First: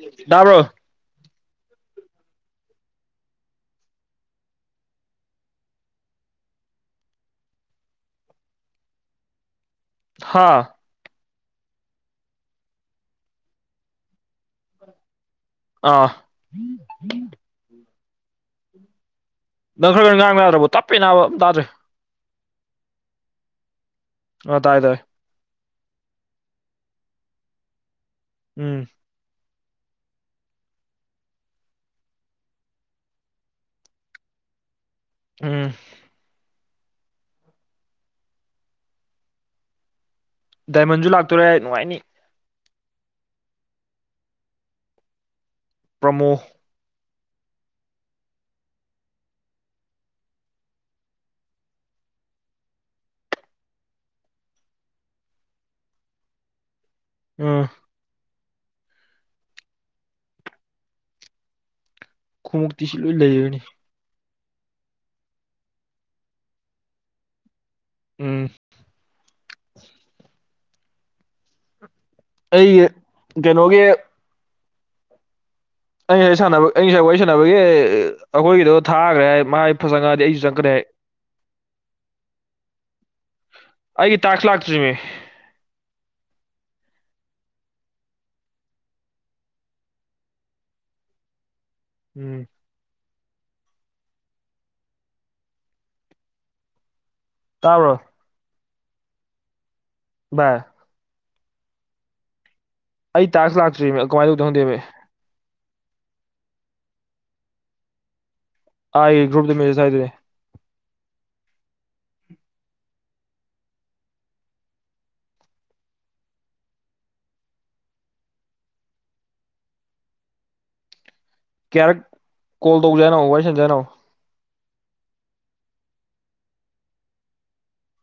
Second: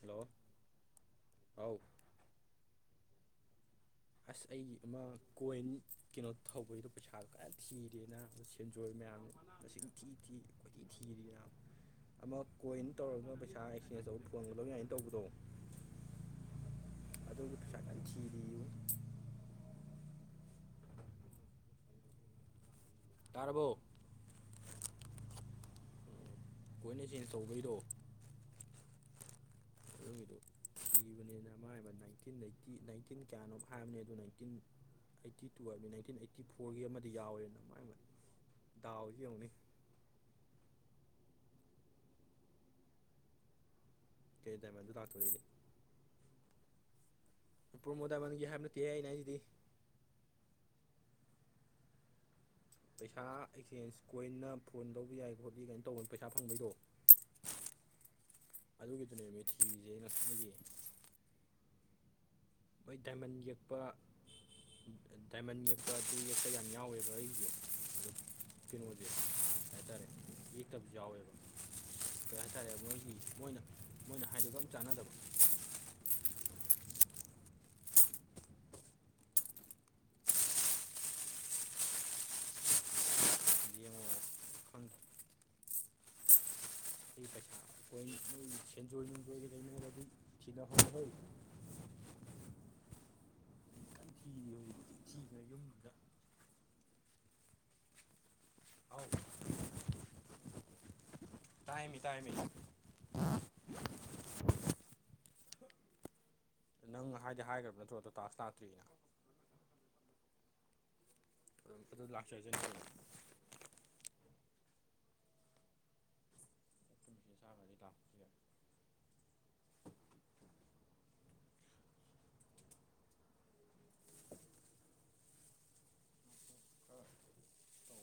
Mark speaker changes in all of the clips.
Speaker 1: hello
Speaker 2: ꯇꯥꯕ꯭ꯔꯣ
Speaker 1: ꯍꯥꯎ ꯑꯁ ꯑꯩꯒꯤ ꯑꯃ ꯀꯣꯏꯟ ꯀꯩꯅꯣ ꯊꯧꯕꯩꯗꯣ ꯄꯩꯁꯥꯗꯣ ꯀꯟ ꯊꯤꯔꯤꯌꯦ ꯅꯥꯕ ꯁꯦꯟꯖꯣꯏ ꯃꯌꯥꯝ ꯃꯁꯤꯡ ꯊꯤꯊꯤ
Speaker 2: ꯍꯥ
Speaker 1: ꯈꯣꯏꯗꯤ ꯊꯤꯔꯤꯅꯥ ꯑꯃ ꯀꯣꯏꯟ ꯇꯧꯔꯒꯅ ꯄꯩꯁꯥ ꯑꯦꯛꯁꯆꯦꯟꯁ ꯇꯧꯕꯩ ꯐꯣꯟꯒ ꯂꯧ ꯌꯥꯏꯅ ꯇꯧꯕꯗꯣ
Speaker 2: ꯑꯥ [inaudible]
Speaker 1: ꯑꯗꯨ ꯆꯀꯟ ꯊꯤꯔꯤꯕꯨ
Speaker 2: ꯅꯪ ꯈꯔ ꯉꯥꯡꯕ ꯌꯥꯗ꯭ꯔꯕꯣ ꯇꯞꯄꯦ ꯅꯥꯕ ꯑꯝ ꯇꯥꯗ꯭ꯔꯦ
Speaker 1: ꯇꯥꯔꯕꯣ
Speaker 2: ꯑ ꯇꯥꯏ ꯇꯥꯏ
Speaker 1: ꯀꯣꯏꯟ ꯑꯦꯛꯁꯆꯦꯟꯁ ꯇꯧꯕꯩꯗꯣ
Speaker 2: ꯎꯝ
Speaker 1: ꯑꯗꯨꯒꯤꯗꯨ ꯏꯕꯅꯦ ꯅꯃꯥꯏꯃꯠ ꯅꯥꯏꯟꯇꯤꯟ ꯅꯥꯏꯟꯇꯤ ꯅꯥꯏꯟꯇꯤꯟ ꯀꯌꯥꯅꯣꯝ ꯍꯥꯏꯕꯅꯦ ꯑꯗꯨ ꯅꯥꯏꯟꯇꯤꯟ ꯑꯩꯠꯇꯤ ꯇꯨ
Speaker 2: ꯎꯝ
Speaker 1: ꯍꯥꯏꯕꯅꯤ ꯅꯥꯏꯟꯇꯤꯟ ꯑꯩꯠꯇꯤ ꯐꯣꯔꯒꯤ ꯑꯃꯗꯤ ꯌꯥꯎꯋꯦ ꯅꯃꯥꯏꯃꯠ ꯗꯥꯎꯖꯦ ꯌꯦꯡꯉꯨꯅꯦ
Speaker 2: ꯗꯥꯏꯃꯟꯖꯨ ꯂꯥꯛꯇꯧꯔꯦ ꯍꯥꯏ ꯅꯨꯡꯉꯥꯏꯅꯤ
Speaker 1: ꯀꯩ ꯗꯥꯏꯃꯟꯖꯨ ꯂꯥꯛꯇꯣꯔꯦꯗꯤ
Speaker 2: ꯄ꯭ꯔꯃꯣ
Speaker 1: ꯄ꯭ꯔꯣꯃꯣ ꯗꯥꯏꯃꯟꯒꯤ ꯍꯥꯏꯕ ꯅꯠꯇꯦꯍꯦ ꯑꯩꯅ ꯍꯥꯏꯖꯤꯗꯤ ꯄꯩꯁꯥ ꯑꯦꯛꯆꯦꯟꯁ ꯀꯣꯏꯟꯅ ꯐꯣꯟ ꯂꯧꯕ ꯌꯥꯏ ꯈꯣꯠꯂꯤ ꯀꯥꯏꯅ ꯇꯧꯕ ꯄꯩꯁꯥ ꯐꯪꯕꯩꯗꯣ
Speaker 2: ꯎꯝ
Speaker 1: ꯑꯗꯨꯒꯤꯗꯨꯅꯦ ꯃꯦꯊꯤꯖꯦ ꯉꯁꯤꯒꯤ
Speaker 2: ꯈꯣꯡꯎꯞꯇꯤ
Speaker 1: ꯍꯣꯏ
Speaker 2: ꯁꯤ ꯂꯣꯏ
Speaker 1: ꯗꯥꯏꯃꯟ
Speaker 2: ꯂꯩꯔꯅꯤ
Speaker 1: ꯌꯦꯛꯄ ꯗꯥꯏꯃꯟ ꯌꯦꯛꯄ ꯑꯗꯨ ꯌꯦꯛꯄ ꯌꯥꯝ ꯌꯥꯎꯋꯦꯕ ꯑꯩꯒꯤꯖꯦ ꯑꯗꯣ
Speaker 2: ꯎꯝ
Speaker 1: ꯀꯩꯅꯣ ꯀꯩꯍꯥꯏꯇꯥꯔꯦ ꯌꯦꯛꯇꯕꯖꯨ ꯌꯥꯎꯋꯦꯕ ꯀꯩ ꯍꯥꯏꯇꯥꯔꯦ
Speaker 2: ꯑꯩꯒꯤ
Speaker 1: ꯃꯣꯏꯒꯤ ꯃꯣꯏꯅ
Speaker 2: ꯀꯩꯅꯣꯒꯤ
Speaker 1: ꯃꯣꯏꯅ ꯍꯥꯏꯗꯨꯒ ꯑꯝ ꯆꯥꯟꯅꯗꯕ
Speaker 2: ꯑꯩ ꯉꯁꯥꯏ ꯁꯥꯟꯅꯕ ꯑꯩ ꯉꯁꯥꯏ ꯋꯥꯔꯤ ꯁꯥꯟꯅꯕꯒꯤ ꯑꯩꯈꯣꯏꯒꯤꯗꯣ ꯊꯥꯒ꯭ꯔꯦ ꯍꯥꯏ ꯃꯥꯥꯏ ꯐꯪ ꯆꯪꯉꯛꯑꯗꯤ ꯑꯩꯁꯨ ꯆꯪꯉꯛꯀꯅꯤ ꯍꯥꯏ
Speaker 1: [inaudible] ꯌꯦꯡꯉꯣ
Speaker 2: ꯑꯩꯒꯤ ꯇꯥꯛꯁ
Speaker 1: ꯈꯪꯗꯦ
Speaker 2: ꯂꯥꯛꯇꯔꯤꯃꯦ
Speaker 1: ꯁꯤ ꯄꯩꯁꯥ ꯀꯣꯏꯟ ꯅꯣꯏ ꯁꯦꯟꯖꯣꯏ ꯅꯨꯡꯖꯣꯏꯒ ꯂꯩꯅꯔꯗꯤ ꯁꯤꯗ ꯑꯣꯟꯍꯧ
Speaker 2: ꯎꯝ
Speaker 1: ꯊꯤ [unintelligible] ꯊꯤꯕ ꯌꯨꯝꯗꯨꯗ
Speaker 2: ꯇꯥꯕ꯭ꯔꯣ
Speaker 1: ꯑꯥꯎ
Speaker 2: ꯕꯥꯏ
Speaker 1: ꯇꯥꯏꯃꯤ ꯇꯥꯏꯃꯤ
Speaker 2: ꯑꯩ ꯇꯥꯛꯁ ꯂꯥꯛꯇ꯭ꯔꯤꯃꯦ ꯀꯃꯥꯏꯅ ꯇꯧꯗꯣꯏ ꯈꯪꯗꯦꯃꯤ
Speaker 1: ꯅꯪ ꯍꯥꯏꯗꯤ ꯍꯥꯏꯒ꯭ꯔꯕ ꯅꯠꯇ꯭ꯔꯣ ꯇꯇꯥꯁ ꯂꯥꯛꯇ꯭ꯔꯤꯅ
Speaker 2: ꯍꯥꯏ ꯒ꯭ꯔꯨꯞꯇ ꯃꯦꯁꯦꯁ ꯊꯥꯏꯗꯨꯗꯤ
Speaker 1: ꯑꯗꯨꯝ ꯑꯗꯨ ꯂꯥꯛꯆꯔꯖꯅꯤ ꯀꯩꯅꯣ [unintelligible]
Speaker 2: ꯀꯌꯥꯔꯛ ꯀꯣꯜ ꯇꯧꯖꯦ ꯍꯥꯏꯅꯣ ꯋꯥꯔꯤ ꯁꯟꯖꯦ ꯍꯥꯏꯅꯣ
Speaker 1: ꯈꯔ ꯇꯧ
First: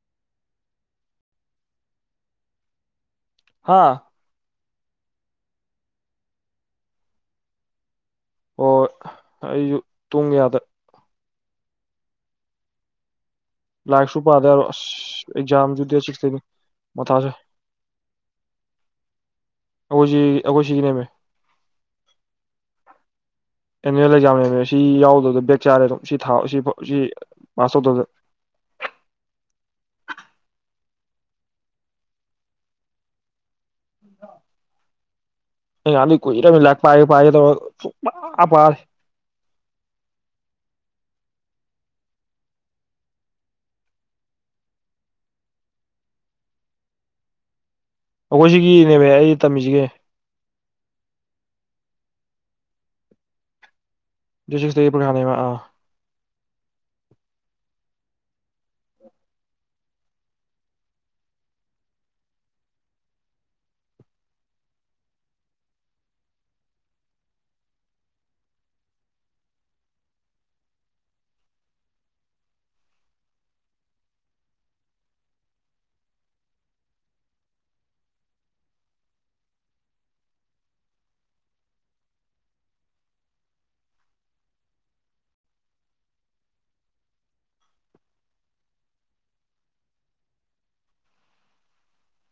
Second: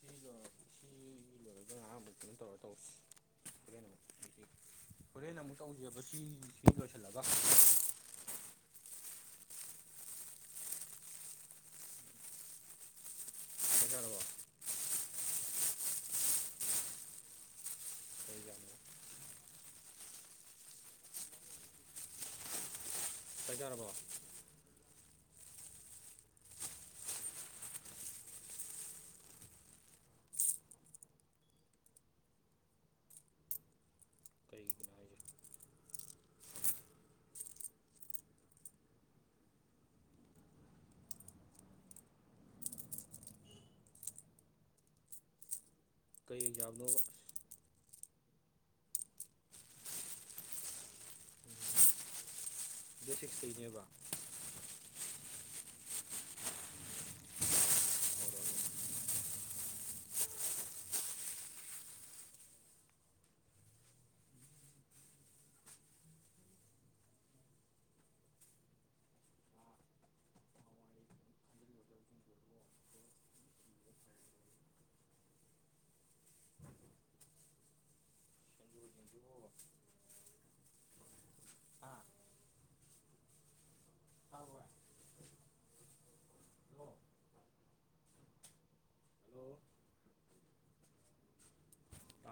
Speaker 1: ꯁꯤ ꯑꯗꯨꯝ ꯇꯧꯔ ꯇꯧꯁꯤ [unintelligible]
Speaker 2: ꯍꯥ
Speaker 1: ꯍꯧꯖꯤ ꯍꯣꯔꯦꯟ ꯑꯃꯨꯛ ꯇꯧꯖꯦꯕ ꯁꯤ ꯁꯤ ꯂꯣꯏꯁꯜꯂꯒ
Speaker 2: ꯑꯣ ꯑꯩꯖꯨ ꯇꯨꯡꯌꯥꯗ
Speaker 1: ꯆꯥꯛ
Speaker 2: ꯂꯥꯏꯔꯤꯛꯁꯨ
Speaker 1: ꯆꯥꯔꯕꯣ
Speaker 2: ꯄꯥꯗ ꯑꯁ ꯑꯦꯛꯖꯥꯝꯖꯨ ꯗꯦꯠ ꯁꯤꯛꯁꯇꯩꯅꯤ ꯃꯊꯥꯖꯦ
Speaker 1: ꯀꯩ ꯑꯦꯛꯖꯥꯝꯅꯣ
Speaker 2: ꯑꯩꯈꯣꯏ ꯁꯤ ꯑꯩꯈꯣꯏ ꯁꯤꯒꯤꯅꯦꯃꯦ
Speaker 1: ꯆꯥꯛ ꯆꯥꯔꯕꯣ
Speaker 2: ꯑꯦꯅꯨꯋꯦꯜ ꯑꯦꯛꯖꯥꯝ ꯅꯦꯃꯦ ꯁꯤ ꯌꯥꯎꯗꯕꯗ ꯕꯦꯛ ꯆꯥꯔꯦ ꯑꯗꯨꯝ ꯁꯤ ꯁꯤ ꯁꯤ ꯄꯥꯁ ꯇꯧꯗꯕꯗ
Speaker 1: ꯀꯩꯒꯤꯅꯣ ꯍꯥꯏꯁꯦ
Speaker 2: ꯑꯩ ꯉꯍꯥꯟꯗꯩ ꯀꯨꯏꯔꯝꯃꯤ ꯂꯥꯏꯔꯤꯛ ꯄꯥꯒꯦ ꯄꯥꯒꯦ ꯇꯧꯔꯒꯥ ꯁꯨꯛꯄꯥ ꯄꯥꯗꯦ
Speaker 1: ꯀꯩ ꯑꯦꯛꯖꯥꯝꯅꯣꯕ
Speaker 2: ꯑꯩꯈꯣꯏ ꯁꯤꯒꯤꯅꯦꯃꯦ ꯑꯩꯅ ꯇꯝꯃꯤꯖꯤꯒꯤ
Speaker 1: ꯗꯦꯠ ꯁꯤꯛꯁ ꯇꯩꯅꯦꯕ
Speaker 2: ꯗꯦꯠ ꯁꯤꯛꯁꯇꯩ [unintelligible] ꯅꯦꯕ ꯑ
Speaker 1: ꯍꯜꯂꯣ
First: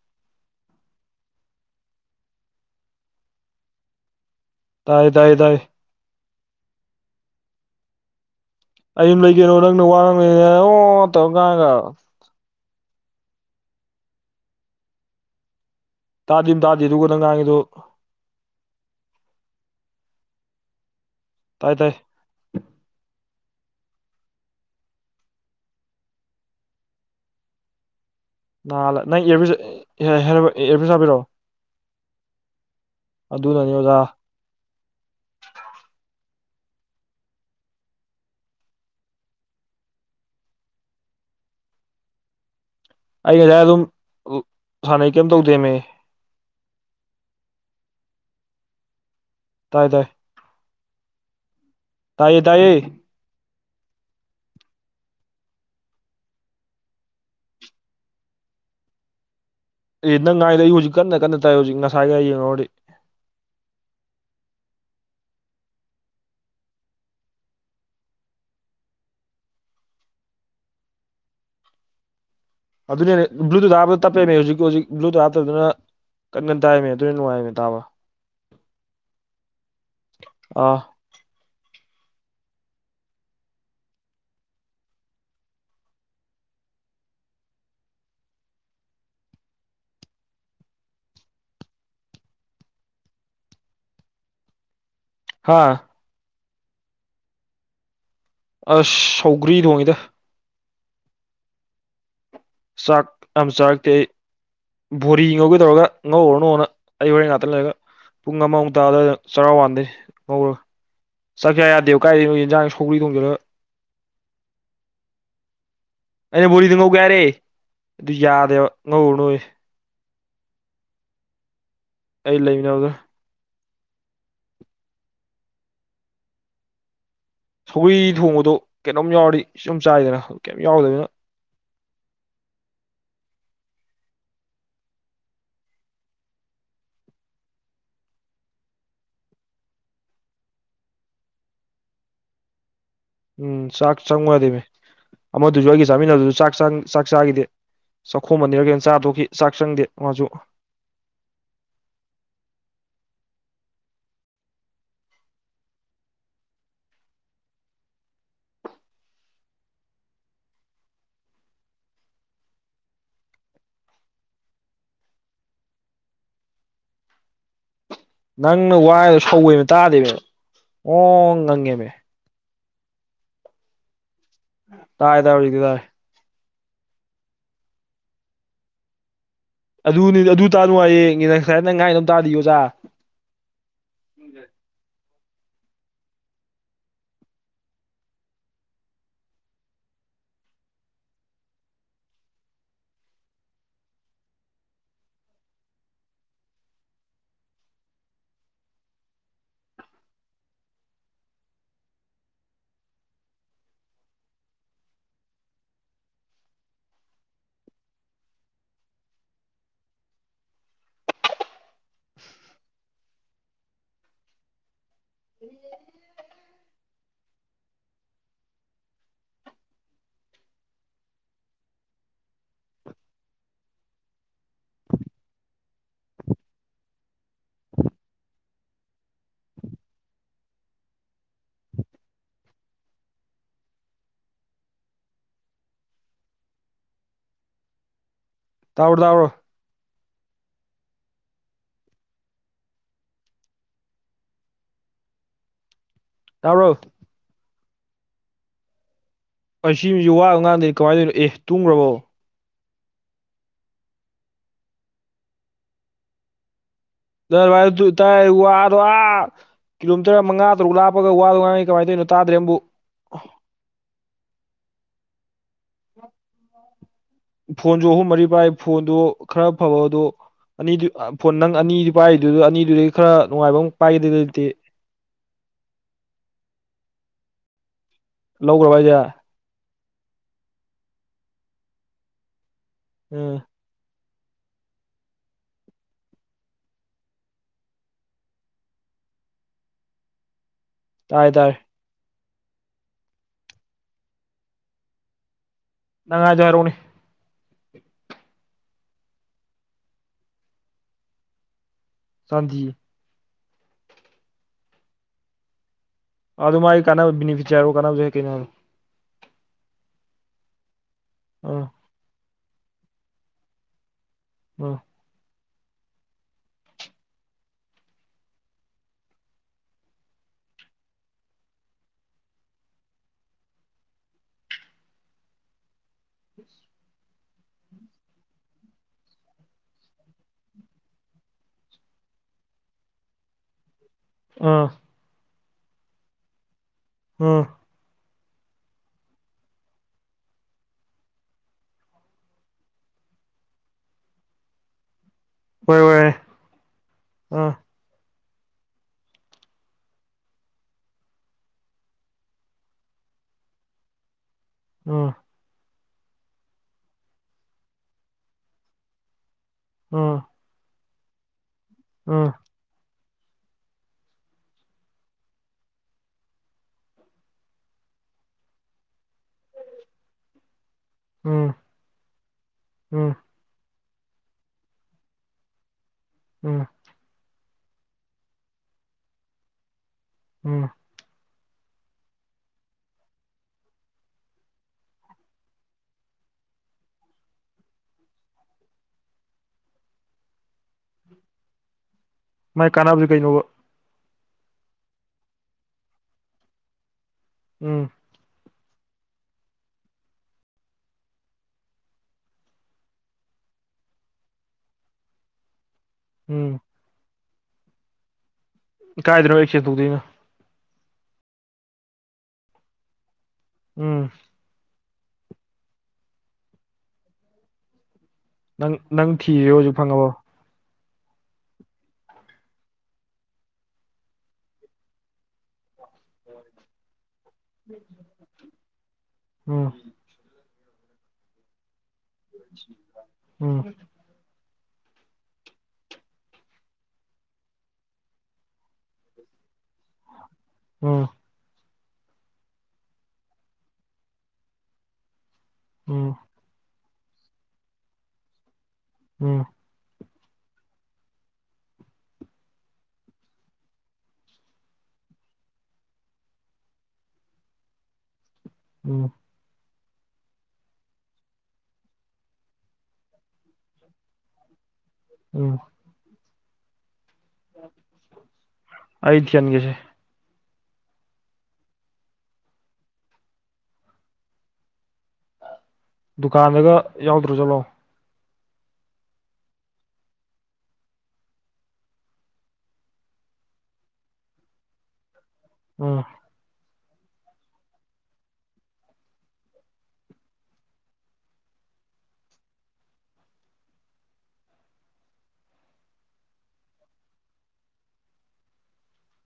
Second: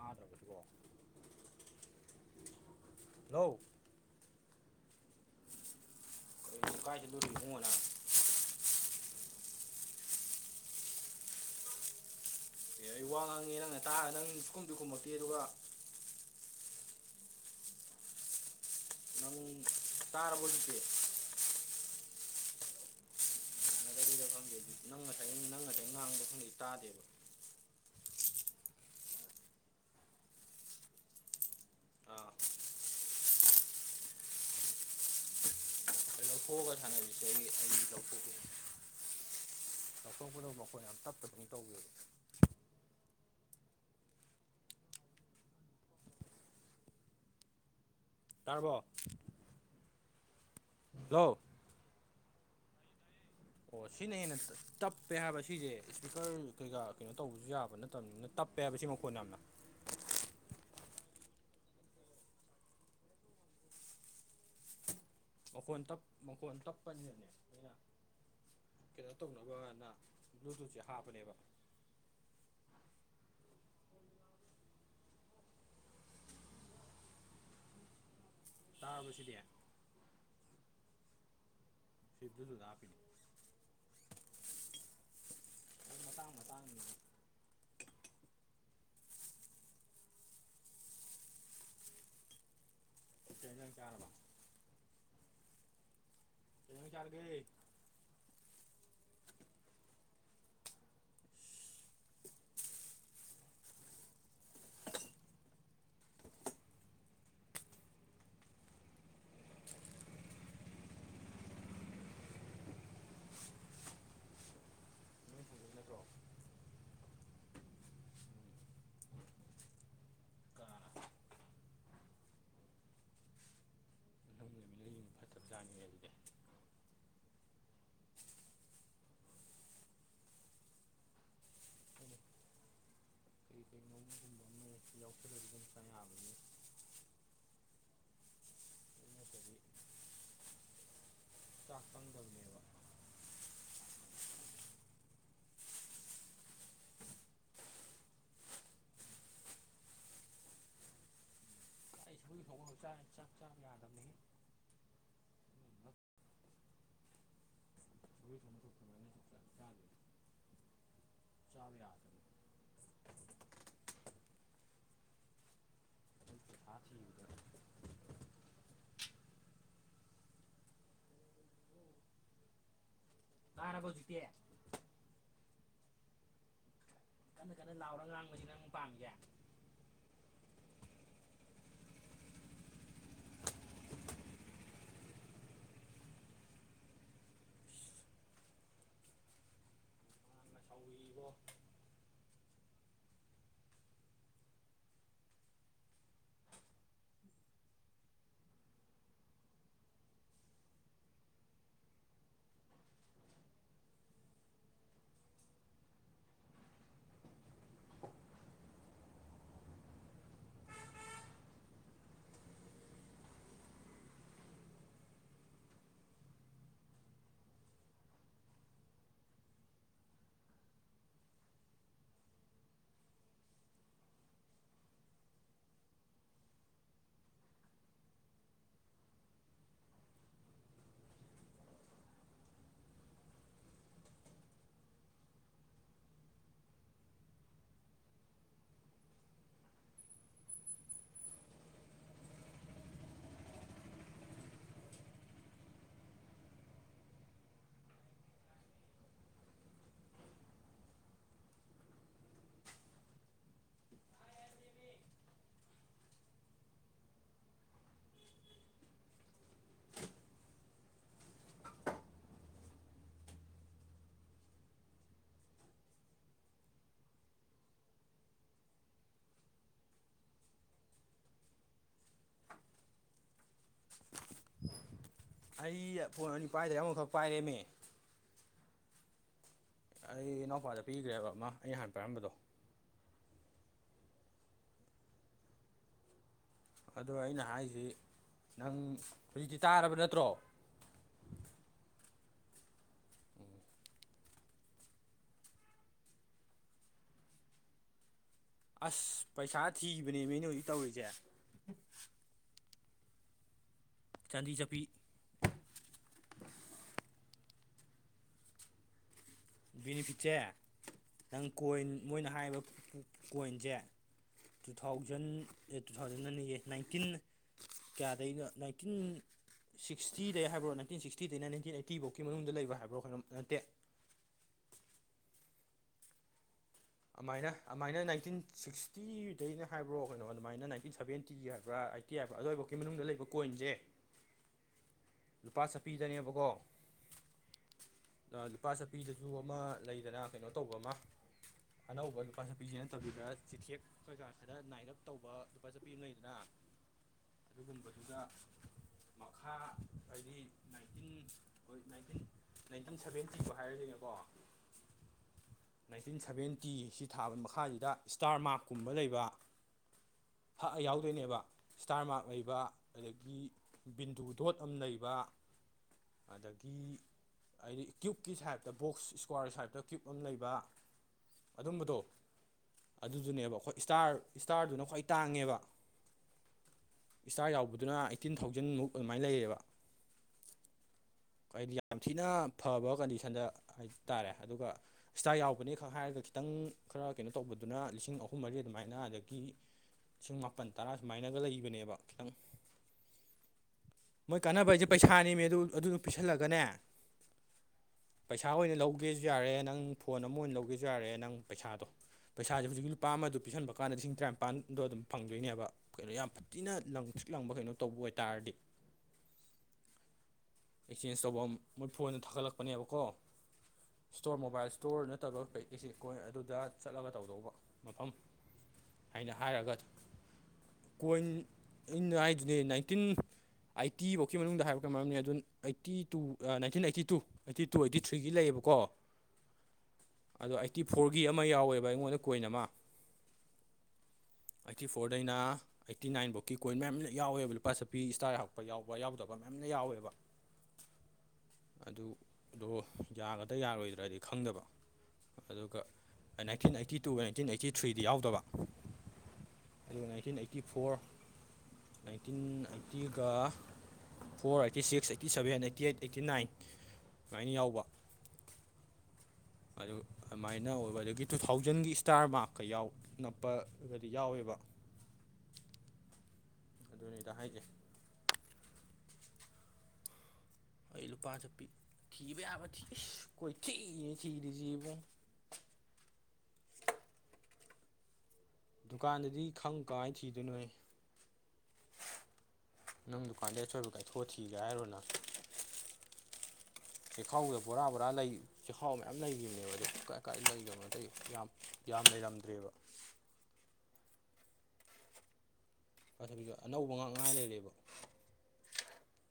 Speaker 1: ꯊꯥꯗ꯭ꯔꯕꯁꯤꯕꫭ ꯂꫭ
Speaker 2: ꯇꯥꯏ ꯇꯥꯏ ꯇꯥꯏ
Speaker 1: ꯀꯥꯏ ꯆꯠꯂꯨꯔꯦ ꯏꯕꯨꯡꯉꫭ ꯅꯪ
Speaker 2: ꯑꯩ ꯌꯨꯝ ꯂꯩ ꯀꯩꯅꯣ ꯅꯪꯅ ꯋꯥꯉꯥꯡꯏꯅꯦꯅ ꯑꯣ ꯇꯧꯔ ꯉꯥꯡꯉꯒ
Speaker 1: ꯑꯦ ꯑꯩ ꯋꯥ ꯉꯥꯡꯉꯦ ꯅꯪꯅ ꯇꯥꯔꯒ ꯅꯪ ꯁꯨꯈꯨꯝꯖꯨ ꯈꯨꯝꯃꯛꯇꯦ ꯑꯗꯨꯒ
Speaker 2: ꯇꯥꯗꯤꯝ ꯑꯃ ꯇꯥꯗꯦ ꯑꯗꯨꯒ ꯅꯪ ꯉꯥꯡꯉꯤꯗꯣ
Speaker 1: ꯅꯪ ꯇꯔꯕꫭ ꯍꯧꯖꯤꯛꯇꯤ
Speaker 2: ꯇꯥꯏ ꯇꯥꯏ
Speaker 1: [unintelligible] ꯑꯗꯨꯗꯤ ꯅꯪ ꯉꯁꯥꯏ ꯅꯪ ꯉꯁꯥꯏ ꯉꯥꯡꯕ ꯈꯪꯗꯦ ꯇꯥꯗꯦꯕ
Speaker 2: ꯅꯍꯜꯂ ꯅꯪ ꯑꯦꯔꯕꯤꯁ ꯑꯦꫪꯕꯤꯁ ꯍꯥꯞꯄꯤꯔꫭ
Speaker 1: ꯑꯥ
Speaker 2: ꯑꯗꯨꯅꯅꯤ ꯑꯣꯖꯥ
Speaker 1: ꯂꯧꯊꯣꯛꯑꯒ ꯁꯥꯟꯅꯖꯤꯁꯦ ꯑꯩ ꯑꯩ ꯂꯧꯊꯣꯛꯀꯦ ꯂꯧꯊꯣꯛꯄꯗꯣ ꯃꯈꯣꯟ ꯌꯥꯝ ꯇꯞꯄꯗꯧ ꯇꯧꯋꯦꯕ
Speaker 2: ꯑꯩ ꯉꯁꯥꯏ ꯑꯗꯨꯝ ꯁꯥꯟꯅꯩ ꯀꯩꯝ ꯇꯧꯗꯦꯝꯃꯤ
Speaker 1: ꯇꯥꯔꯕꯣ
Speaker 2: ꯇꯥꯏ ꯇꯥꯏ
Speaker 1: ꯂꫭ
Speaker 2: ꯇꯥꯏꯌꯦ ꯇꯥꯏꯌꯦ
Speaker 1: ꯑꯣ ꯁꯤꯅ ꯍꯦꯟꯅ ꯇꯞꯄꯦ ꯍꯥꯏꯕ ꯁꯤꯖꯦ ꯏꯁꯄꯤꯀꯔ ꯀꯩꯀꯥ ꯀꯩꯅꯣ ꯇꯧꯕꯁꯨ ꯌꯥꯕ ꯅꯠꯇꯕꯅꯤꯅ ꯇꯞꯄꯦ ꯍꯥꯏꯕꯁꯤ ꯃꯈꯣꯟ ꯌꯥꯝꯅ
Speaker 2: ꯑꯦ ꯅꯪ ꯉꯥꯡꯏꯗꯣ ꯑꯩ ꯍꯧꯖꯤꯛ ꯀꯟꯅ ꯀꯟꯅ ꯇꯥꯏ ꯍꯧꯖꯤꯛ ꯉꯁꯥꯏꯒ ꯌꯦꯡꯉꯨꯔꯗꯤ
Speaker 1: ꯃꯈꯣꯟ ꯇꯞ ꯃꯈꯣꯟ ꯇꯞꯄꯅꯤꯅꯅꯦ ꯑꯩꯅ ꯀꯩꯅꯣ ꯇꯧꯅꯕꯅ ꯕ꯭ꯂꯨꯇꯨꯠꯁꯦ ꯍꯥꯞꯄꯅꯦꯕ
Speaker 2: ꯑꯗꯨꯅꯦ ꯕ꯭ꯂꯨꯇꯨꯠ ꯍꯥꯞꯄꯗ ꯇꯞꯄꯕꯃꯦ ꯍꯧꯖꯤꯛ ꯍꯧꯖꯤꯛ ꯕ꯭ꯂꯨꯇꯨꯠ ꯍꯥꯞꯇꯕꯗꯨꯅ ꯀꯟ ꯀꯟ ꯇꯥꯏꯃꯦ ꯑꯗꯨꯅ ꯅꯨꯡꯉꯥꯏꯃꯦ ꯇꯥꯕ
Speaker 1: ꯇꯥꯔꯕꫭ ꯁꯤꯗꯤ
Speaker 2: ꯑꯥ
Speaker 1: ꯊꯤꯗꯨꯗꯨꯗ ꯍꯥꯞꯄꯤꯅꯤ [unintelligible] ꯃꯇꯥꯡ ꯃꯇꯥꯡꯅꯤ ꯀꯩ ꯀꯩ ꯏꯟꯖꯥꯡ ꯆꯥꯔꯕ
Speaker 2: ꯍꯥꯥ
Speaker 1: ꯀꯩ ꯖꯥꯡ ꯆꯥꯔꯒꯦ
Speaker 2: ꯑꯁ ꯁꯧꯒ꯭ꯔꯤ ꯊꫭꯡꯉꯤꯗ ꯆꯥꯛ ꯌꯥꯝ ꯆꯔꯛꯇꯦ ꯑꯩ ꯕꯣꯔꯤ ꯉꯧꯒꯦ ꯇꯧꯔꯒ ꯉꯧꯔꯨꯔꯅꯣꯅ ꯑꯩ ꯍꯣꯔꯦꯟ ꯉꯥꯛꯇ ꯂꯩꯔꯒ ꯄꯨꯡ ꯑꯃꯃꯨꯛ ꯇꯥꯕ ꯑꯗꯨꯋꯥꯏꯗ ꯆꯔꯥ ꯋꯥꯟꯅꯤ ꯉꯧꯔꯒ ꯆꯥꯛꯆꯥ ꯌꯥꯗꯦꯕ ꯀꯥꯏꯗꯩꯅꯣ ꯌꯦꯟꯖꯥꯡ ꯁꯧꯒꯔꯤ ꯊꯣꯡꯖꯜꯂꯒ
Speaker 1: ꯅꯪꯅ ꯊꫭꯡꯖꯩ ꯅꯠꯇ꯭ꯔꯣ
Speaker 2: ꯑꯩꯅ ꯕꯣꯔꯤꯗꫭ ꯉꯧꯒꯦ ꯍꯥꯏꯔꯦ ꯑꯗꯨ ꯌꯥꯗꯦꯕ ꯉꯧꯔꯨꯔꯅꫭꯌꯦ
Speaker 1: ꯀꯅ ꯅ [unintelligible]
Speaker 2: ꯑꯩ ꯂꯩꯃꯤꯟꯅꯕꯗꯣ
Speaker 1: ꯅꯪꯕꯨ ꯅꯨꯃꯤꯠꯂꯩ ꯌꯦꯡ ꯐꯠ ꯇꯖꯅꯤꯡꯅꯦ ꯑꯗꯨꯗꯤ
Speaker 2: ꯁꯧꯒ꯭ꯔꯤ ꯊꯣꯡꯕꯗꯣ ꯀꯩꯅꯣꯝ ꯌꯥꯎꯔꯗꯤ ꯁꯨꯝ ꯆꯥꯏꯗꯅ ꯀꯩꯝ ꯌꯥꯎꯗꯕꯅꯤꯅ
Speaker 1: [inaudible] [unintelligible] ꯌꯥꯝꯕꯅꯤꯅ [unintelligible] [unintelligible] ꯆꯥꯛ ꯆꯪꯗꯕꯅꯦꯕ
Speaker 2: ꯎꯝ ꯆꯥꯛ ꯆꯪꯉꯨ ꯌꯥꯗꯦꯃꯤ ꯑꯃꯗꯨꯁꯨ ꯑꯩꯒꯥ ꯆꯥꯃꯤꯟꯅꯕꯗꯨꯁꯨ ꯆꯥꯛ ꯆꯪ ꯆꯥꯛ ꯆꯥꯒꯤꯗꯦ ꯆꯥꯛꯈꯣꯝ ꯑꯅꯤꯔ ꯒꯩꯅꯣ ꯆꯥꯔ ꯗꯣꯛꯈꯤ ꯆꯥꯛ ꯆꯪꯗꯦ ꯃꯥꯁꯨ
Speaker 1: [unintelligible] ꯆꯥꯛ ꯆꯥ ꯌꯥꯗꯕꯅꯦꯍꯦ [unintelligible] ꯆꯥꯛ ꯆꯥꯗꯣꯏꯅꯣ [unintelligible] [unintelligible]
Speaker 2: ꯅꯪꯅ ꯋꯥꯏꯗꯣ ꯁꯧꯋꯦꯕ ꯇꯥꯗꯦꯕ ꯑꯣ ꯉꯪꯉꯦꯃꯦ
Speaker 1: ꯇꯥꯔꯕꯣ ꯍꯧꯖꯤꯛꯇꯤ
Speaker 2: ꯇꯥꯥꯔꯦ ꯇꯥꯔꯦ ꯍꯨꯖꯤꯛꯇꯤ ꯇꯥꯔꯦ
Speaker 1: ꯀꯟꯅ ꯀꯟꯅ ꯂꯥꯎꯔ ꯉꯥꯡꯕꯁꯤ ꯅꯪ ꯄꯥꯝꯃꯤꯁꯦ
Speaker 2: ꯑꯗꯨꯅꯤ ꯑꯗꯨ ꯇꯥ ꯅꯨꯉꯥꯏꯌꯦ [unintelligible] ꯅꯪ ꯉꯥꯡꯉꯤꯗꯥ ꯇꯥꯗꯤꯌꯦ ꯑꯣꯖꯥ
Speaker 1: ꯅꯪꯅ [unintelligible]
Speaker 2: ꯇꯕꯔꯣ ꯇꯕꯔꯣ
Speaker 1: [unintelligible]
Speaker 2: ꯇꯕ꯭ꯔꯦ ꯀꯩ ꯁꯤ ꯃꯤꯁꯤ ꯋꯥꯒ ꯑꯝ ꯉꯥꯡꯗꯦ ꯀꯃꯥꯏꯅ ꯇꯧꯅꯣ ꯑꯦ ꯇꯨꯝꯒ꯭ꯔꯕꯣ ꯅꯪ ꯑꯗꯨꯍꯥꯏ ꯇꯥꯏ ꯋꯥꯗꯣ ꯑꯥ ꯀꯤꯂꯣꯃꯤꯇꯔ ꯃꯉꯥ ꯇꯔꯨꯛ ꯂꯥꯞꯄꯒ ꯋꯥꯗꯥ ꯉꯥꯡꯅꯤ ꯀꯃꯥꯏꯟ ꯇꯩꯅꯣ ꯇꯥꯗ꯭ꯔꯦ ꯑꯃꯕꯨꯛ ꯐꯣꯟꯖꯨ ꯑꯍꯨꯝ ꯃꯔꯤ ꯄꯥꯏ ꯐꯣꯟꯗꯨ ꯈꯔ ꯐꯕꯗꯣ ꯑꯅꯤꯗꯨ ꯐꯣꯟ ꯅꯪ ꯑꯅꯤꯗꯨ ꯄꯥꯏꯔꯤꯗꯨꯗ ꯑꯅꯤꯗꯨꯗꯒꯤ ꯈꯔ ꯅꯨꯡꯉꯥꯏꯕ ꯑꯃ ꯄꯥꯏꯒꯦꯗꯤ ꯂꯩꯇꯦ
Speaker 1: ꯑꯩ ꯐꯣꯟ ꯑꯅꯤ ꯄꯥꯏꯗ꯭ꯔꯦ ꯑꯃꯈꯛ ꯄꯥꯏꯔꯦꯃꯤ
Speaker 2: ꯂꯧꯒ꯭ꯔꯕ ꯍꯥꯏꯖꯦ
Speaker 1: ꯑꯩ ꯏꯅꯥꯎꯄꯥꯗ ꯄꯤꯒ꯭ꯔꯦꯕ ꯑꯃ ꯑꯩꯩꯅ ꯍꯥꯟ ꯄꯥꯏꯔꯝꯕꯗꯣ
Speaker 2: ꯑꯥ
Speaker 1: ꯑꯗꯣ ꯑꯩꯅ ꯍꯥꯏꯖꯤ ꯅꯪ ꯍꯧꯖꯤꯛꯇꯤ ꯇꯥꯔꯕ ꯅꯠꯇ꯭ꯔꯣ
Speaker 2: ꯇꯥꯔꯦ ꯇꯥꯔꯦ
Speaker 1: ꯎꯝ
Speaker 2: ꯅꯪ ꯍꯥꯏꯗꯣ ꯍꯥꯏꯔꯛꯑꯣꯅꯦ
Speaker 1: ꯑꯁ ꯄꯩꯁꯥ ꯊꯤꯕꯅꯦꯃꯦ ꯑꯩꯅ ꯍꯧꯖꯤꯛ ꯇꯧꯔꯤꯖꯦ
Speaker 2: ꯆꯥꯟꯗꯤ
Speaker 1: ꯆꯥꯟꯗꯤ ꯆꯄꯤ
Speaker 2: ꯑꯗꯨ ꯃꯒꯤ ꯀꯥꯟꯅꯕ ꯕꯤꯅꯤꯐꯤꯠ ꯍꯥꯏꯔꯣ ꯀꯥꯟꯅꯕꯁꯨ ꯀꯩꯅꯣ
Speaker 1: ꯕꯤꯅꯤꯐꯤꯠꯁꯦ ꯅꯪ
Speaker 2: ꯑꯥ
Speaker 1: ꯀꯣꯏꯟ ꯃꯣꯏꯅ ꯍꯥꯏꯔꯤꯕ ꯀꯣꯏꯟꯁꯦ ꯇꯨ
Speaker 2: ꯑꯥ
Speaker 1: ꯊꯥꯎꯖꯟ ꯑꯦ ꯇꯨ ꯊꯥꯎꯖꯟ ꯑꯅꯤ ꯑꯦ ꯅꯥꯏꯟꯇꯤꯟ ꯀꯌꯥꯗꯩꯅꯣ ꯅꯥꯏꯟꯇꯤꯟ ꯁꯤꯛꯁꯇꯤꯗꯩ ꯍꯥꯏꯕ꯭ꯔꯣ ꯅꯥꯏꯟꯇꯤꯟ ꯁꯤꯛꯁꯇꯤꯗꯩ ꯅꯥꯏꯟꯇꯤꯟ ꯑꯩꯥꯏꯠꯇꯤ ꯕꯨꯛꯒꯤ ꯃꯅꯨꯡꯗ ꯂꯩꯕ ꯍꯥꯏꯕ꯭꯭ꯔꯣ ꯅꯠꯇꯦ ꯑꯃꯥꯏꯅ ꯑꯃꯥꯏꯅ ꯅꯥꯏꯟꯇꯤꯟ ꯁꯤꯛꯁꯇꯤꯗꯩꯅꯤ ꯍꯥꯏꯕ꯭ꯔꯣ ꯀꯩꯅꯣ ꯑꯗꯨꯃꯥꯏꯅ ꯅꯥꯏꯟꯇꯤꯟ ꯁꯕꯦꯟꯇꯤ ꯍꯥꯏꯕ꯭ꯔꯥ ꯀꯤ ꯍꯥꯏꯕ ꯑꯗꯨꯏꯕꯥꯎꯀꯤ ꯃꯅꯨꯡꯗ ꯂꯩꯕ ꯀꯣꯏꯟꯖꯦ
Speaker 2: ꯑꯣ
Speaker 1: ꯂꯨꯄꯥ ꯆꯠꯄꯤꯗꯅꯦꯕꯀꯣ
Speaker 2: ꯎꯝ
Speaker 1: ꯑꯥ ꯂꯨꯄꯥ ꯆꯄꯤꯗꯁꯨ ꯑꯃ ꯂꯩꯗꯅ ꯀꯩꯅꯣ ꯇꯧꯕ ꯑꯃ ꯑꯅꯧꯕ ꯂꯨꯄꯥ ꯆꯄꯤꯖꯦ ꯅꯠꯇꯕꯤꯗ ꯆꯤꯊꯦꯛ ꯀꯩꯀꯥ ꯈꯔ ꯅꯥꯏꯔꯞ ꯇꯧꯕ ꯂꯨꯄꯥ
Speaker 2: ꯍꯣꯏ ꯍꯣꯏ
Speaker 1: ꯆꯞꯄꯤꯃꯥ
Speaker 2: ꯑꯥ
Speaker 1: ꯂꯩꯗꯅ
Speaker 2: ꯑꯥ
Speaker 1: ꯑꯗꯨꯒꯨꯝꯕꯗꯨꯒ ꯃꯈꯥ ꯍꯥꯏꯗꯤ ꯅꯥꯏꯇꯤꯟ ꯍꯣꯏ ꯅꯥꯏꯟꯇꯤꯟ ꯅꯥꯏꯟꯇꯤꯟ ꯁꯕꯦꯟꯇꯤꯕꯨ ꯍꯥꯏꯔꯁꯤꯅꯦꯀꯣ
Speaker 2: ꯎꯝ
Speaker 1: ꯅꯥꯏꯟꯇꯤꯟ ꯁꯕꯦꯟꯇꯤ ꯑꯁꯤ ꯊꯥꯕ ꯃꯈꯥꯁꯤꯗ ꯏꯁꯇꯥꯔ ꯃꯥꯔꯛꯀꯨꯝꯕ ꯂꯩꯕ
Speaker 2: ꯎꯝ
Speaker 1: ꯐꯛꯑ ꯌꯥꯎꯗꯣꯏꯅꯦꯕ ꯏꯁꯇꯥꯔ ꯃ꯭ꯔꯥꯛ ꯂꯩꯕ ꯑꯗꯒꯤ ꯕꯤꯟꯙ ꯗꯣꯠ ꯑꯃ ꯂꯩꯕ ꯑꯗꯒꯤ ꯍꯥꯏꯗꯤ ꯀ꯭ꯌꯨꯕꯀꯤ ꯁꯥꯏꯞꯇ ꯕꯣꯛꯁ ꯏꯁꯀ꯭ꯋꯥꯔ ꯁꯥꯏꯞꯇ ꯀ꯭ꯌꯕ ꯑꯃ ꯂꯩꯕ
Speaker 2: ꯎꯝ
Speaker 1: ꯑꯗꯨꯝꯕꯗꯣ
Speaker 2: ꯎꯝ
Speaker 1: ꯑꯗꯨꯗꯨꯅꯦꯕ ꯑꯩꯈꯣꯏ ꯏꯁꯇꯥꯔ ꯏꯁꯇꯥꯔꯗꯨꯅ ꯈ꯭ꯋꯥꯏ ꯇꯥꯡꯉꯦꯕ
Speaker 2: ꯎꯝ
Speaker 1: ꯏꯁꯇꯥꯔ ꯌꯥꯎꯕꯗꯨꯅ ꯑꯩꯠꯇꯤꯟ ꯊꯥꯎꯖꯟꯃꯨꯛ ꯑꯗꯨꯃꯥꯏꯅ ꯂꯩꯌꯦꯕ
Speaker 2: ꯎꯝ
Speaker 1: ꯍꯥꯏꯗꯤ ꯌꯥꯝ ꯊꯤꯅ ꯐꯕ ꯀꯟꯗꯤꯁꯟꯗ ꯍꯥꯏ ꯇꯥꯔꯦ ꯑꯗꯨꯒ ꯁꯤꯇꯥ ꯌꯥꯎꯕꯅꯦ ꯈ ꯍꯥꯏꯔꯒ ꯈꯤꯇꯪ ꯈꯔ ꯀꯩꯅꯣ ꯇꯧꯕꯗꯨꯅ ꯂꯤꯁꯤꯡ ꯑꯍꯨꯝ ꯃꯔꯤ ꯑꯗꯨꯃꯥꯏꯅ ꯑꯗꯒꯤ ꯂꯤꯁꯤꯡ ꯃꯥꯄꯟ ꯇꯔꯥ ꯁꯨꯃꯥꯏꯅꯒ ꯂꯩꯕꯅꯦꯕ ꯈꯤꯇꯪ
Speaker 2: ꯃꯥꯏ ꯀꯥꯟꯅꯕꯁꯤ ꯀꯩꯅꯣꯕ
Speaker 1: ꯃꯣꯏ ꯀꯥꯟꯅꯕ ꯍꯥꯏꯁꯦ ꯄꯩꯁꯥꯅꯤꯃꯦ ꯑꯗꯨ ꯑꯗꯨꯗꯨ ꯄꯤꯁꯜꯂꯒꯅꯦ
Speaker 2: ꯎꯝ
Speaker 1: ꯄꯩꯁꯥ ꯑꯣꯏꯅ ꯂꯧꯒꯦꯁꯨ ꯌꯥꯔꯦ ꯅꯪ ꯐꯣꯟ ꯑꯃ ꯑꯣꯏꯅ ꯂꯧꯒꯦꯁꯨ ꯌꯥꯔꯦ ꯅꯪ ꯄꯩꯁꯥꯗꯣ ꯄꯩꯁꯥꯁꯦ ꯍꯧꯖꯤꯛꯀꯤ ꯂꯨꯄꯥ ꯑꯃꯗꯨ ꯄꯤꯁꯟꯕ ꯀꯥꯟꯗ ꯂꯤꯁꯤꯡ ꯇꯔꯥꯅꯤꯄꯥꯟꯗꯣ ꯑꯗꯨꯝ ꯐꯪꯗꯣꯏꯅꯦꯕ ꯀꯩꯅꯣ ꯌꯥꯝ
Speaker 2: ꯎꯝ
Speaker 1: ꯊꯤꯅ ꯂꯪꯇ꯭ꯔꯤꯛ ꯂꯪꯕ ꯀꯩꯅꯣ ꯇꯧꯕ ꯑꯣꯏꯇꯥꯔꯗꯤ
Speaker 2: ꯀꯥꯏꯗ꯭ꯔꯣ ꯑꯦꯛꯁꯦꯟ ꯇꯧꯗꯣꯏꯗꯣ
Speaker 1: ꯑꯦꯛꯆꯦꯟꯖ ꯇꯧꯕ ꯃꯣꯏ ꯐꯣꯟꯗ ꯊꯥꯒꯠꯂꯛꯄꯅꯦꯕꯀꯣ
Speaker 2: ꯎꯝ
Speaker 1: ꯏꯁꯇꯣꯔ ꯃꯣꯕꯥꯏꯜ ꯏꯁꯇꯣꯔ ꯅꯠꯇꯕ ꯄ ꯑꯦꯁꯦ ꯀꯣꯏ ꯑꯗꯨꯗ ꯆꯠꯂꯒ ꯇꯧꯗꯧꯕ ꯃꯐꯝ
Speaker 2: ꯅꯪ ꯅꯪ
Speaker 1: [unintelligible] ꯍꯥꯏꯅ
Speaker 2: ꯊꯤꯔꯤꯔꯣ
Speaker 1: ꯍꯥꯏꯔꯒ
Speaker 2: ꯍꯧꯖꯤꯛ ꯐꯪꯉꯕꯣ
Speaker 1: ꯀꯣꯏꯟ ꯑꯩꯅ ꯍꯥꯏꯗꯨꯅꯦ ꯅꯥꯏꯟꯇꯤꯟ ꯑꯩꯥꯏꯠꯇꯤꯐꯧꯒꯤ ꯃꯅꯨꯡꯗ ꯍꯥꯏꯕꯒ ꯃꯔꯝꯅꯤ ꯑꯗꯨꯅ eighty two nineteen eighty two eighty two eighty ꯊ꯭ꯔꯤꯒꯤ ꯂꯩꯌꯦꯕꯀꯣ
Speaker 2: ꯎꯝ
Speaker 1: ꯑꯗꯣ ꯑꯩꯠꯇꯤ ꯐꯣꯔꯒꯤ ꯑꯃ ꯌꯥꯎꯋꯦꯕ ꯑꯩꯉꯣꯟꯗ ꯀꯣꯏꯟ ꯑꯃ
Speaker 2: ꯎꯝ
Speaker 1: ꯑꯩꯠꯇꯤ ꯐꯣꯔꯗꯩꯅ ꯑꯩꯠꯇꯤ ꯅꯥꯏꯟꯐꯕꯨꯛꯀꯤ ꯀꯣꯏꯟ ꯃꯌꯥꯝ ꯑꯃ ꯌꯥꯎꯋꯦꯕ ꯂꯨꯄꯥ ꯆꯄꯤ ꯏꯁꯇꯥꯔ ꯍꯛꯄ ꯌꯥꯎꯕ ꯌꯥꯎꯗꯕ ꯃꯌꯥꯝ ꯑꯃ ꯌꯥꯎꯋꯦꯕ
Speaker 2: ꯑꯪ
Speaker 1: ꯑꯗꯨ ꯗꯣ ꯌꯥꯒꯗ ꯌꯥꯔꯣꯏꯗ꯭ꯔꯥꯗꯤ ꯈꯪꯗꯕ ꯑꯗꯨꯒ
Speaker 2: ꯎꯝ
Speaker 1: nineteen eighty two nineteen eighty ꯊ꯭ꯔꯤꯗꯤ ꯌꯥꯎꯗꯕ
Speaker 2: ꯎꯝ
Speaker 1: ꯑꯗꯨꯒ ꯅꯥꯏꯟꯇꯤꯟ ꯑꯩꯠꯇꯤ ꯐꯣꯔ ꯅꯥꯏꯟꯇꯤꯟ ꯑꯩꯠꯇꯤꯒ four eighty six eighty seven eighty eight eighty nine ꯁꯨꯃꯥꯏꯅ ꯌꯥꯎꯕ
Speaker 2: ꯎꯝ
Speaker 1: [unintelligible] ꯑꯗꯨꯃꯥꯏꯅ ꯑꯣꯏꯕ ꯑꯗꯒꯤ ꯇꯨ ꯊꯥꯎꯖꯟꯒꯤ ꯏꯁꯇꯥꯔ ꯃꯥꯔꯛꯀ ꯌꯥꯎ ꯅꯞꯄꯒꯗꯤ ꯌꯥꯎꯋꯦꯕ
Speaker 2: ꯎꯝ
Speaker 1: ꯑꯗꯨꯅꯦꯗ ꯍꯥꯏꯒꯦ
Speaker 2: [unintelligible] ꯆꯟꯒꯦꯁꯦ
Speaker 1: ꯑꯩ ꯂꯨꯄꯥꯁꯨꯄꯤ ꯊꯤꯕ ꯌꯥꯕ ꯊꯤꯁ ꯀꯣꯏ ꯊꯤꯌꯦꯦ ꯊꯤꯔꯤꯁꯤ ꯏꯕꯨꯡ
Speaker 2: ꯗꯨꯀꯥꯟꯗꯒ ꯌꯥꯎꯗ꯭ꯔꯣ ꯆꯠꯂꯥꯛꯑꯣ
Speaker 1: ꯗꯨꯀꯥꯟꯗꯗꯤ ꯈꯪ ꯀꯃꯥꯏꯅ ꯊꯤꯗꯣꯏꯅꯣ ꯅꯪ ꯗꯨꯀꯥꯟꯗꯩ ꯑꯆꯣꯏꯕ ꯀꯥꯏꯊꯣꯛꯑ ꯊꯤꯒꯦ ꯍꯥꯏꯔꯣ ꯅꯪ
Speaker 2: ꯎꯝ
Speaker 1: ꯆꯦꯛꯈꯥꯎꯗ ꯕꯣꯔꯥ ꯕꯣꯔꯥ ꯂꯩ ꯆꯍꯥꯎ ꯃꯌꯥꯝ ꯂꯩꯈꯤꯕꯅꯦꯕ ꯑꯗ ꯀꯀꯥꯏ ꯑꯀꯥꯏ ꯂꯩꯈꯤꯕ ꯅꯠꯇ ꯌꯥꯝ ꯌꯥꯝ ꯂꯩꯔꯝꯗ꯭ꯔꯦꯕ ꯐꯥꯊꯕꯤꯗꯣ ꯑꯅꯧꯕ ꯉꯥꯛ ꯉꯥꯏ ꯂꯩꯔꯦꯕ